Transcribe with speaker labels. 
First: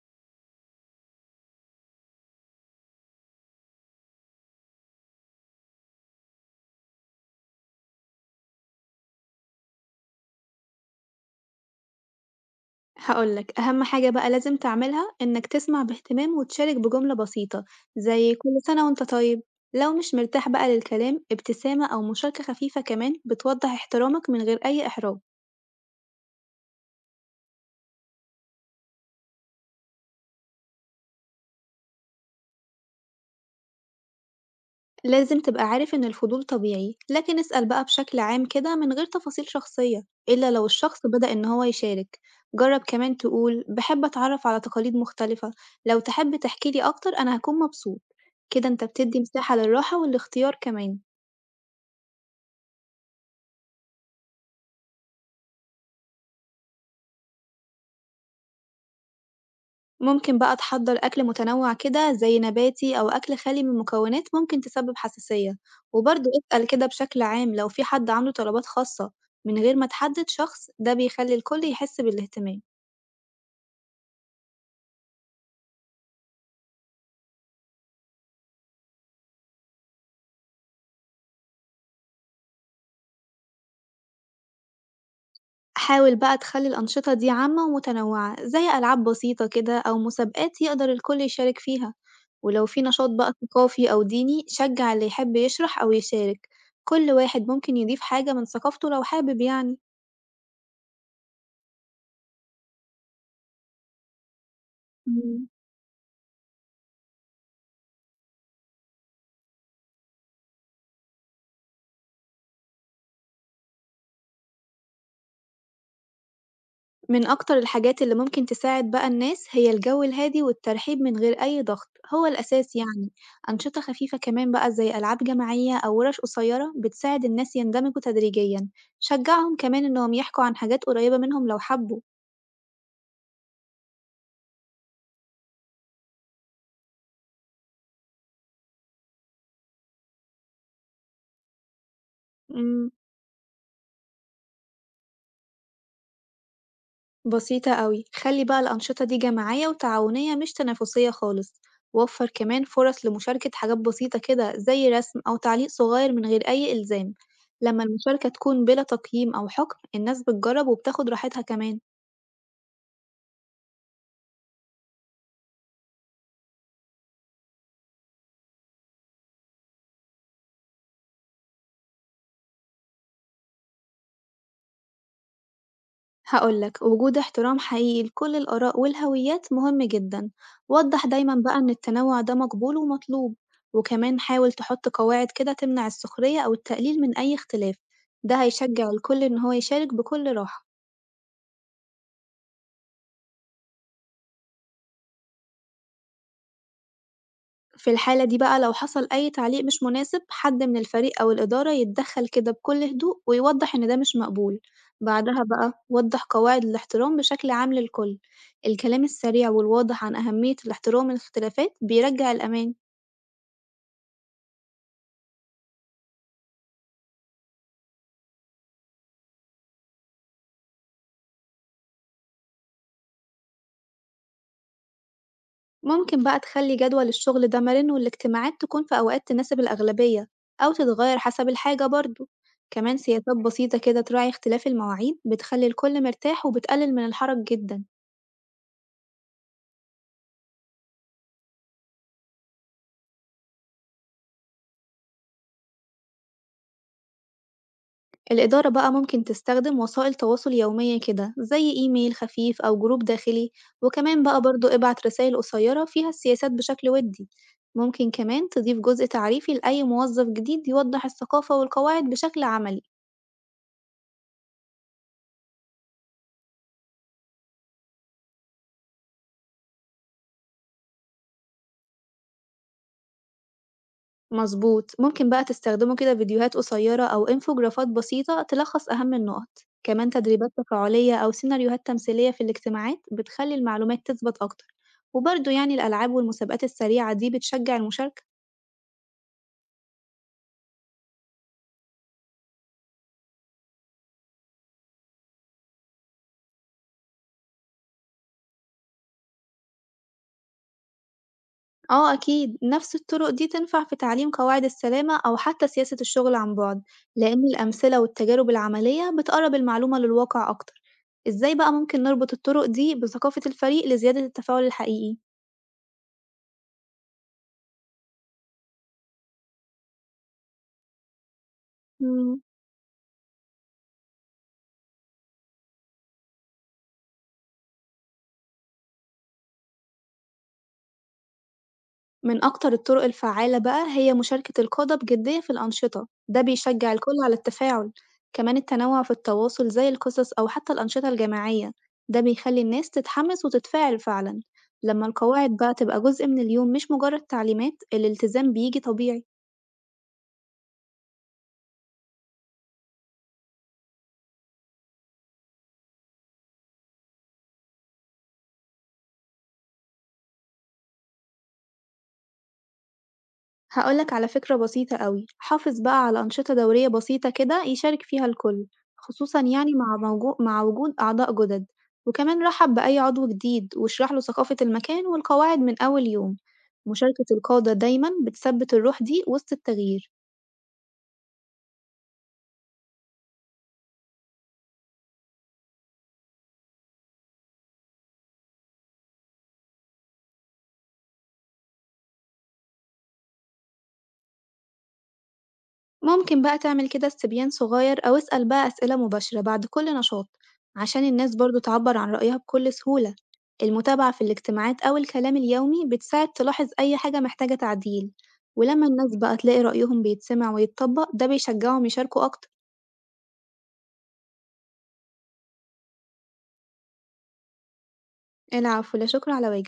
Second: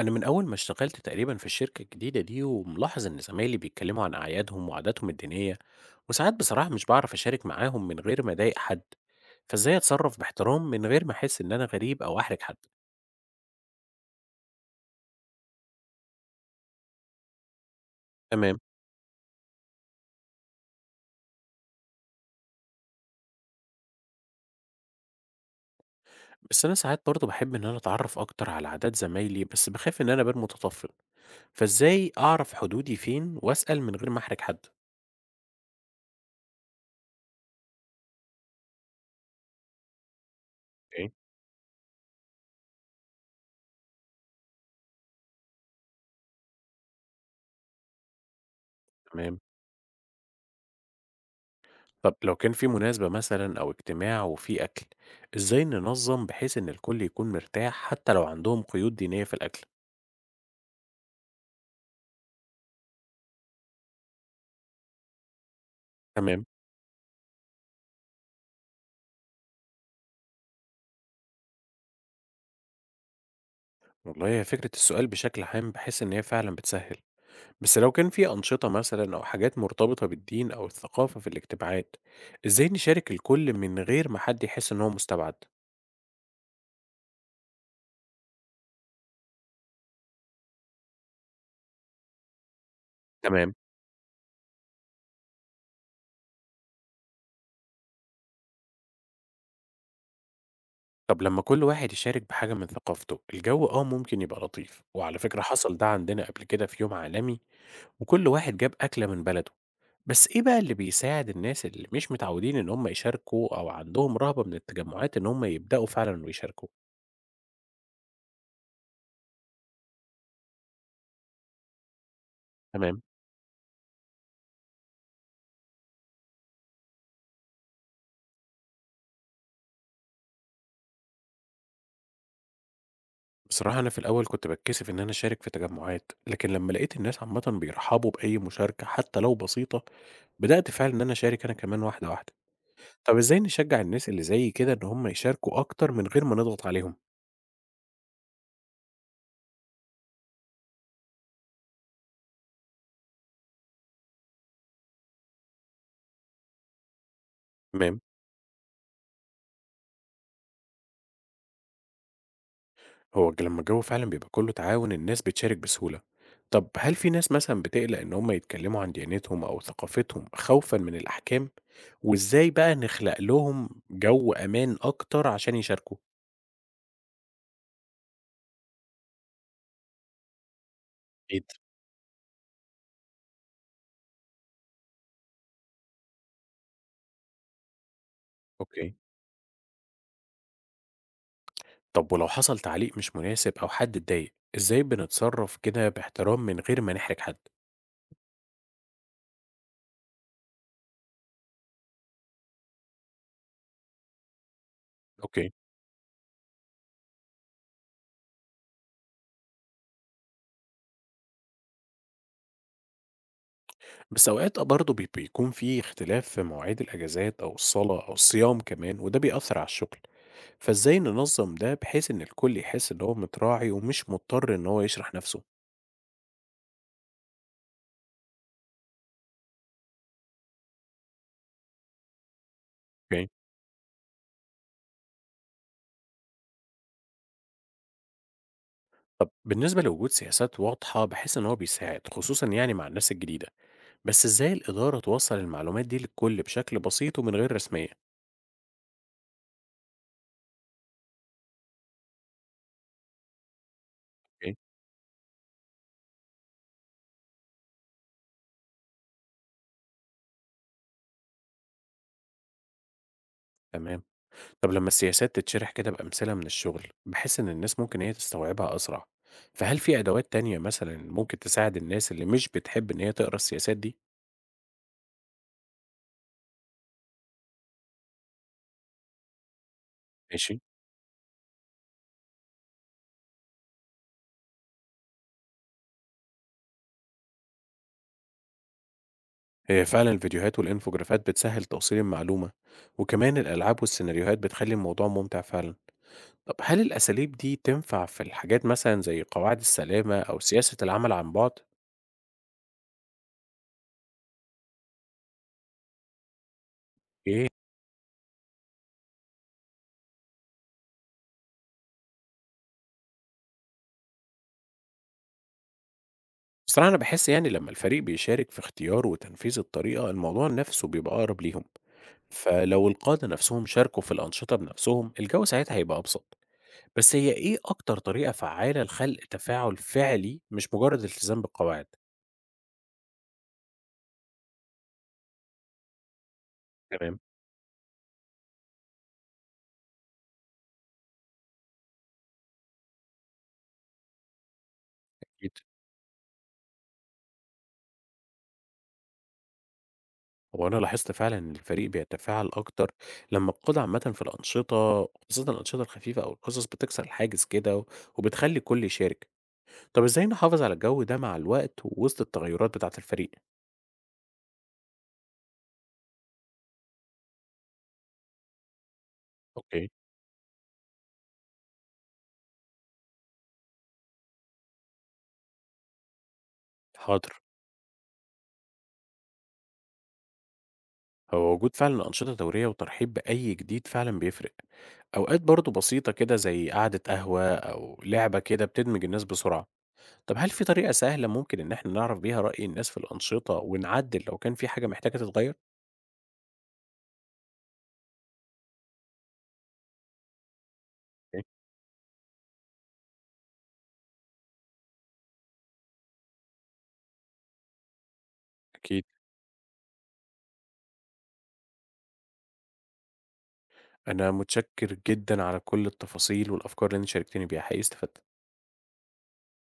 Speaker 1: أنا من أول ما اشتغلت تقريبا في الشركة الجديدة دي وملاحظ إن زمايلي بيتكلموا عن أعيادهم وعاداتهم الدينية، وساعات بصراحة مش بعرف أشارك معاهم من غير ما أضايق حد. فإزاي أتصرف باحترام من غير ما أحس إن أنا غريب أو أحرج حد؟
Speaker 2: هاقول لك، أهم حاجة بقى لازم تعملها إنك تسمع باهتمام وتشارك بجملة بسيطة، زي كل
Speaker 1: تمام.
Speaker 2: سنة وأنت طيب، لو مش مرتاح بقى للكلام ابتسامة أو مشاركة خفيفة كمان بتوضح احترامك من غير أي إحراج،
Speaker 1: بس أنا ساعات برضه بحب إن أنا أتعرف أكتر على عادات زمايلي، بس بخاف إن أنا أبان متطفل. فإزاي أعرف حدودي فين وأسأل من غير ما أحرج حد؟
Speaker 2: لازم تبقى عارف إن الفضول طبيعي، لكن اسأل بقى بشكل عام كده من غير تفاصيل شخصية، إلا لو الشخص
Speaker 1: أوكي.
Speaker 2: بدأ إن هو يشارك، جرب كمان تقول باحب أتعرف على تقاليد مختلفة، لو تحب تحكي لي أكتر أنا هاكون مبسوط، كده أنت بتدي
Speaker 1: تمام.
Speaker 2: مساحة للراحة والاختيار كمان.
Speaker 1: طب لو كان في مناسبة مثلا أو اجتماع وفي أكل، إزاي ننظم بحيث إن الكل يكون مرتاح حتى لو عندهم قيود دينية في الأكل؟
Speaker 2: ممكن بقى تحضّر أكل متنوع كده زي نباتي أو أكل خالي من مكونات ممكن تسبب حساسية، وبرضه
Speaker 1: تمام.
Speaker 2: اسأل كده بشكل عام لو في حد عنده طلبات خاصة من غير ما تحدد شخص، ده بيخلي الكل يحس بالاهتمام.
Speaker 1: والله هي فكرة السؤال بشكل عام بحيث إن هي فعلا بتسهل، بس لو كان في أنشطة مثلا أو حاجات مرتبطة بالدين أو الثقافة في الاجتماعات، إزاي نشارك الكل من غير ما حد يحس إن هو مستبعد؟
Speaker 2: حاول بقى تخلي الأنشطة دي عامة ومتنوعة زي ألعاب بسيطة كده أو مسابقات يقدر الكل يشارك فيها، ولو في نشاط بقى
Speaker 1: تمام.
Speaker 2: ثقافي أو ديني شجع اللي يحب يشرح أو يشارك، كل واحد ممكن يضيف حاجة من ثقافته لو حابب يعني.
Speaker 1: طب لما كل واحد يشارك بحاجة من ثقافته، الجو ممكن يبقى لطيف، وعلى فكرة
Speaker 2: إمم.
Speaker 1: حصل ده عندنا قبل كده في يوم عالمي، وكل واحد جاب أكلة من بلده. بس إيه بقى اللي بيساعد الناس اللي مش متعودين إن هم يشاركوا أو عندهم رهبة من التجمعات إن هم يبدأوا فعلًا ويشاركوا؟
Speaker 2: من أكتر الحاجات اللي ممكن تساعد بقى الناس هي الجو الهادي والترحيب من غير أي ضغط، هو الأساس
Speaker 1: تمام.
Speaker 2: يعني. أنشطة خفيفة كمان بقى زي ألعاب جماعية أو ورش قصيرة بتساعد الناس يندمجوا تدريجيا، شجعهم كمان إنهم يحكوا عن حاجات قريبة منهم لو حبوا.
Speaker 1: بصراحة أنا في الأول كنت باتكسف إن أنا أشارك في تجمعات، لكن لمّا لقيت الناس عامةً بيرحبوا بأي مشاركة حتى لو بسيطة، بدأت فعلًا إن أنا أشارك أنا كمان واحدة واحدة.
Speaker 2: مم.
Speaker 1: طب إزاي نشجع الناس اللي زيي كده إن هم يشاركوا أكتر من غير ما نضغط عليهم؟
Speaker 2: بسيطة أوي، خلي بقى الأنشطة دي جماعية وتعاونية مش تنافسية خالص، وفر كمان فرص لمشاركة حاجات بسيطة كده زي رسم أو تعليق صغير من غير أي إلزام، لما
Speaker 1: تمام.
Speaker 2: المشاركة تكون بلا تقييم أو حكم الناس بتجرب وبتاخد راحتها كمان.
Speaker 1: هو لمّا الجو فعلًا بيبقى كُلّه تعاون، الناس بتشارك بسهولة. طب هل في ناس مثلًا بتقلق إن هم يتكلّموا عن ديانتهم أو ثقافتهم خوفًا من الأحكام؟ وإزاي بقى نخلق لهم جو أمان أكتر عشان يشاركوا؟
Speaker 2: هقولك، وجود احترام حقيقي لكل الآراء والهويات مهم جدا، وضح دايما
Speaker 1: أكيد.
Speaker 2: بقى إن التنوع ده مقبول ومطلوب، وكمان حاول تحط قواعد كده تمنع السخرية أو التقليل من أي اختلاف، ده هيشجع
Speaker 1: أوكي.
Speaker 2: الكل إن هو يشارك بكل راحة.
Speaker 1: طب ولو حصل تعليق مش مناسب أو حد اتضايق، إزاي بنتصرّف كده باحترام من غير ما نحرج حد؟
Speaker 2: في الحالة دي بقى لو حصل أي تعليق مش مناسب، حد من الفريق أو الإدارة يتدخل كده بكل هدوء ويوضح إن ده مش مقبول، بعدها
Speaker 1: أوكي.
Speaker 2: بقى وضح قواعد الاحترام بشكل عام للكل. الكلام السريع والواضح عن أهمية الاحترام الاختلافات بيرجع الأمان.
Speaker 1: بس أوقات أ برضه بي بيكون في اختلاف في مواعيد الأجازات أو الصلاة أو الصيام كمان، وده بيأثّر على الشغل. فإزاي ننظّم ده بحيث إن الكل يحس إن هو متراعي ومش مضطر إن هو يشرح نَفْسه؟
Speaker 2: ممكن بقى تخلي جدول الشغل ده مرن والاجتماعات تكون في أوقات تناسب الأغلبية أو تتغير حسب الحاجة برضه، كمان
Speaker 1: أوكي.
Speaker 2: سياسات بسيطة كده تراعي اختلاف المواعيد بتخلي الكل مرتاح وبتقلل من الحرج جدا.
Speaker 1: طَب بالنسبة لوجود سياسات واضحة بحيث إن هو بيساعد، خصوصًا يعني مع الناس الجديدة، بس إزاي الإدارة توصّل المعلومات دي للكل بشكل بسيط ومن غير رسمية؟
Speaker 2: الإدارة بقى ممكن تستخدم وسائل تواصل يومية كده زي إيميل خفيف أو جروب داخلي، وكمان بقى
Speaker 1: أوكي.
Speaker 2: برضو ابعت رسائل قصيرة فيها السياسات بشكل ودي. ممكن كمان تضيف جزء تعريفي لأي موظف جديد يوضح الثقافة والقواعد بشكل عملي.
Speaker 1: تمام. طَب لمّا السياسات تتشرح كده بأمثلة من الشغل، بحيث إن الناس ممكن إن هي تستوعبها أسرع، فهل في أدوات تانية مثلًا ممكن تساعد الناس اللي مش بتحب إن هي تقرا السياسات دي؟
Speaker 2: مظبوط، ممكن بقى تستخدمه كده فيديوهات قصيرة أو إنفوجرافات بسيطة تلخص أهم النقط، كمان تدريبات
Speaker 1: ماشي.
Speaker 2: تفاعلية أو سيناريوهات تمثيلية في الاجتماعات بتخلي المعلومات تثبت أكتر. وبرضه يعني الألعاب والمسابقات السريعة دي بتشجع المشاركة.
Speaker 1: هي فعلا الفيديوهات والإنفوجرافات بتسهل توصيل المعلومة، وكمان الألعاب والسيناريوهات بتخلي الموضوع ممتع فعلا. طب هل الأساليب دي تنفع في الحاجات مثلا زي قواعد السلامة أو سياسة العمل عن بعد؟
Speaker 2: آه أكيد، نفس الطرق دي تنفع في تعليم قواعد السلامة أو حتى سياسة الشغل عن بعد، لأن
Speaker 1: إيه؟
Speaker 2: الأمثلة والتجارب العملية بتقرب المعلومة للواقع أكتر. إزاي بقى ممكن نربط الطرق دي بثقافة الفريق لزيادة التفاعل الحقيقي؟
Speaker 1: بصراحة أنا بحس يعني لما الفريق بيشارك في اختيار وتنفيذ الطريقة، الموضوع نفسه بيبقى أقرب ليهم.
Speaker 2: مم.
Speaker 1: فلو القادة نفسهم شاركوا في الأنشطة بنفسهم، الجو ساعتها هيبقى أبسط. بس هي إيه أكتر طريقة فعالة لخلق تفاعل فعلي مش مجرد التزام بالقواعد؟
Speaker 2: من أكتر الطرق الفعّالة بقى هي مشاركة القادة بجدية في الأنشطة، ده بيشجّع الكل
Speaker 1: تمام.
Speaker 2: على التفاعل، كمان التنوع في التواصل زي القصص أو حتى الأنشطة الجماعية، ده بيخلّي الناس تتحمس وتتفاعل فعلًا، لمّا القواعد بقى تبقى جزء من اليوم مش مجرد تعليمات، الالتزام بييجي طبيعي.
Speaker 1: هو أنا لاحظت فعلا إن الفريق بيتفاعل أكتر لما عامة في الأنشطة، خاصة الأنشطة الخفيفة أو القصص بتكسر الحاجز كده و- وبتخلي الكل يشارك. طب إزاي نحافظ على الجو ده مع الوقت ووسط التغيرات بتاعة الفريق؟
Speaker 2: هاقول لك على فكرة بسيطة أوي، حافظ بقى على أنشطة دورية بسيطة كده يشارك فيها الكل، خصوصًا يعني
Speaker 1: أوكي.
Speaker 2: مع وجود أعضاء جدد، وكمان رحب بأي عضو جديد واشرح له ثقافة المكان والقواعد من أول يوم، مشاركة
Speaker 1: حاضر.
Speaker 2: القادة دايمًا بتثبت الروح دي وسط التغيير.
Speaker 1: هو وجود فعلا أنشطة دورية وترحيب بأي جديد فعلا بيفرق. أوقات برضو بسيطة كده زي قعدة قهوة أو لعبة كده بتدمج الناس بسرعة. طب هل في طريقة سهلة ممكن إن احنا نعرف بيها رأي الناس في الأنشطة ونعدل لو كان في حاجة محتاجة تتغير؟
Speaker 2: ممكن بقى تعمل كده استبيان صغير أو اسأل بقى أسئلة مباشرة بعد كل نشاط عشان الناس برضو تعبر عن رأيها بكل سهولة. المتابعة في الاجتماعات أو الكلام اليومي بتساعد تلاحظ أي حاجة محتاجة تعديل، ولما
Speaker 1: أكيد.
Speaker 2: الناس بقى تلاقي رأيهم بيتسمع ويتطبق ده بيشجعهم يشاركوا أكتر.
Speaker 1: أنا متشكر جدًا على كل التفاصيل والأفكار اللي أنتِ شاركتيني بيها، حقيقي استفدت.
Speaker 2: العفو، لا شكر على واجب.